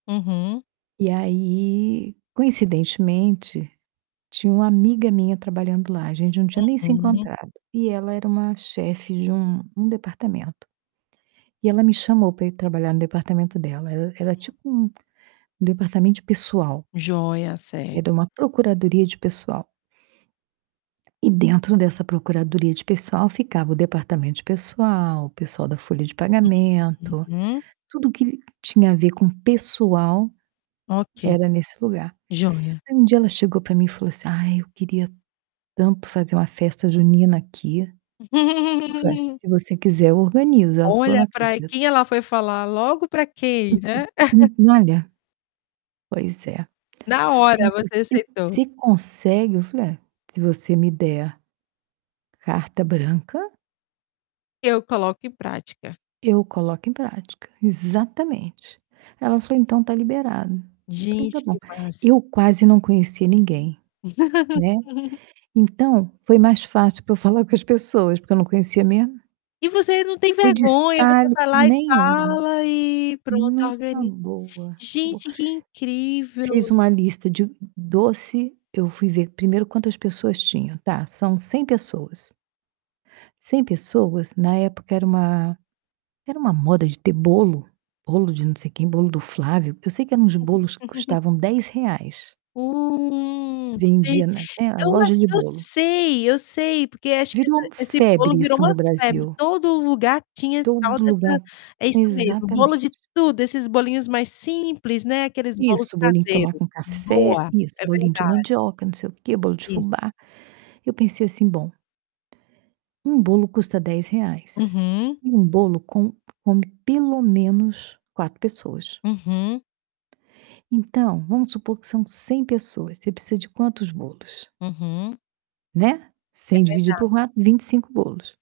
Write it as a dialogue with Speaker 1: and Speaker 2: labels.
Speaker 1: Uhum.
Speaker 2: E aí, coincidentemente, tinha uma amiga minha trabalhando lá, a gente não tinha nem se
Speaker 1: Uhum.
Speaker 2: encontrado. E ela era uma chefe de um um departamento. E ela me chamou para ir trabalhar no departamento dela, era era
Speaker 1: Uhum.
Speaker 2: tipo um departamento de pessoal.
Speaker 1: Jóia, certo.
Speaker 2: Era uma procuradoria de pessoal. E dentro dessa procuradoria de pessoal, ficava o departamento de pessoal, o pessoal da folha de pagamento,
Speaker 1: Uhum.
Speaker 2: tudo que tinha a ver com pessoal,
Speaker 1: Ok,
Speaker 2: era nesse lugar.
Speaker 1: joia.
Speaker 2: Aí, um dia ela chegou para mim e falou assim: "Ai, eu queria tanto fazer uma festa junina aqui". Eu falei: "Ué, se você quiser, eu organizo", aí ela falou:
Speaker 1: Olha
Speaker 2: "Não
Speaker 1: para
Speaker 2: acredito".
Speaker 1: quem ela foi falar, logo para quem, né.
Speaker 2: [unintelligible] Olha, pois é.
Speaker 1: Na
Speaker 2: "Aí,
Speaker 1: hora
Speaker 2: mas
Speaker 1: você
Speaker 2: você
Speaker 1: aceitou.
Speaker 2: você consegue?", eu falei: "Ah, se você me der, carta branca"
Speaker 1: "E eu coloco em prática".
Speaker 2: "eu coloco em prática", exatamente. Ela falou: "Então, está liberado". Eu falei: "Está
Speaker 1: Gente,
Speaker 2: bom".
Speaker 1: que massa.
Speaker 2: Eu quase não conhecia ninguém, né, então, foi mais fácil para eu falar com as pessoas, porque eu não conhecia mesmo.
Speaker 1: E você não tem
Speaker 2: Fui de
Speaker 1: vergonha, você
Speaker 2: [unintelligible]
Speaker 1: vai lá e
Speaker 2: nenhuma.
Speaker 1: fala e pronto,
Speaker 2: Numa
Speaker 1: organiza.
Speaker 2: boa, numa boa.
Speaker 1: Gente, que incrível.
Speaker 2: Fiz uma lista de doce, eu fui ver primeiro quantas pessoas tinham: "Tá, são 100 pessoas" "100 pessoas?", na época era uma era uma moda de ter bolo, bolo de não sei quem, bolo do Flávio. Eu sei que eram uns bolos que custavam R$10.
Speaker 1: Hum, sei.
Speaker 2: Vendia na É, a
Speaker 1: Eu
Speaker 2: loja
Speaker 1: acho
Speaker 2: de
Speaker 1: que eu
Speaker 2: bolo.
Speaker 1: sei, eu sei, porque acho que esse
Speaker 2: Virou
Speaker 1: esse bolo
Speaker 2: febre
Speaker 1: virou
Speaker 2: isso
Speaker 1: uma
Speaker 2: no
Speaker 1: febre,
Speaker 2: Brasil.
Speaker 1: todo lugar tinha tal
Speaker 2: Todo
Speaker 1: dessa
Speaker 2: lugar
Speaker 1: é isso mesmo, bolo
Speaker 2: exatamente.
Speaker 1: de tudo, esses bolinhos mais simples, né, aqueles bolos
Speaker 2: Isso, bolinho de tomar
Speaker 1: caseiros,
Speaker 2: com café,
Speaker 1: boa,
Speaker 2: isso,
Speaker 1: é
Speaker 2: bolinho de
Speaker 1: verdade.
Speaker 2: mandioca, não sei o quê, bolo de
Speaker 1: Isso.
Speaker 2: fubá. Eu pensei assim: "Bom" um bolo custa R$10,
Speaker 1: Uhum.
Speaker 2: e um bolo com come, pelo menos, 4 pessoas
Speaker 1: Uhum.
Speaker 2: "então, vamos supor que são 100 pessoas, você precisa de quantos bolos?".
Speaker 1: Uhum.
Speaker 2: Né,
Speaker 1: É
Speaker 2: 100 dividido
Speaker 1: verdade.
Speaker 2: por 4, 25 bolos.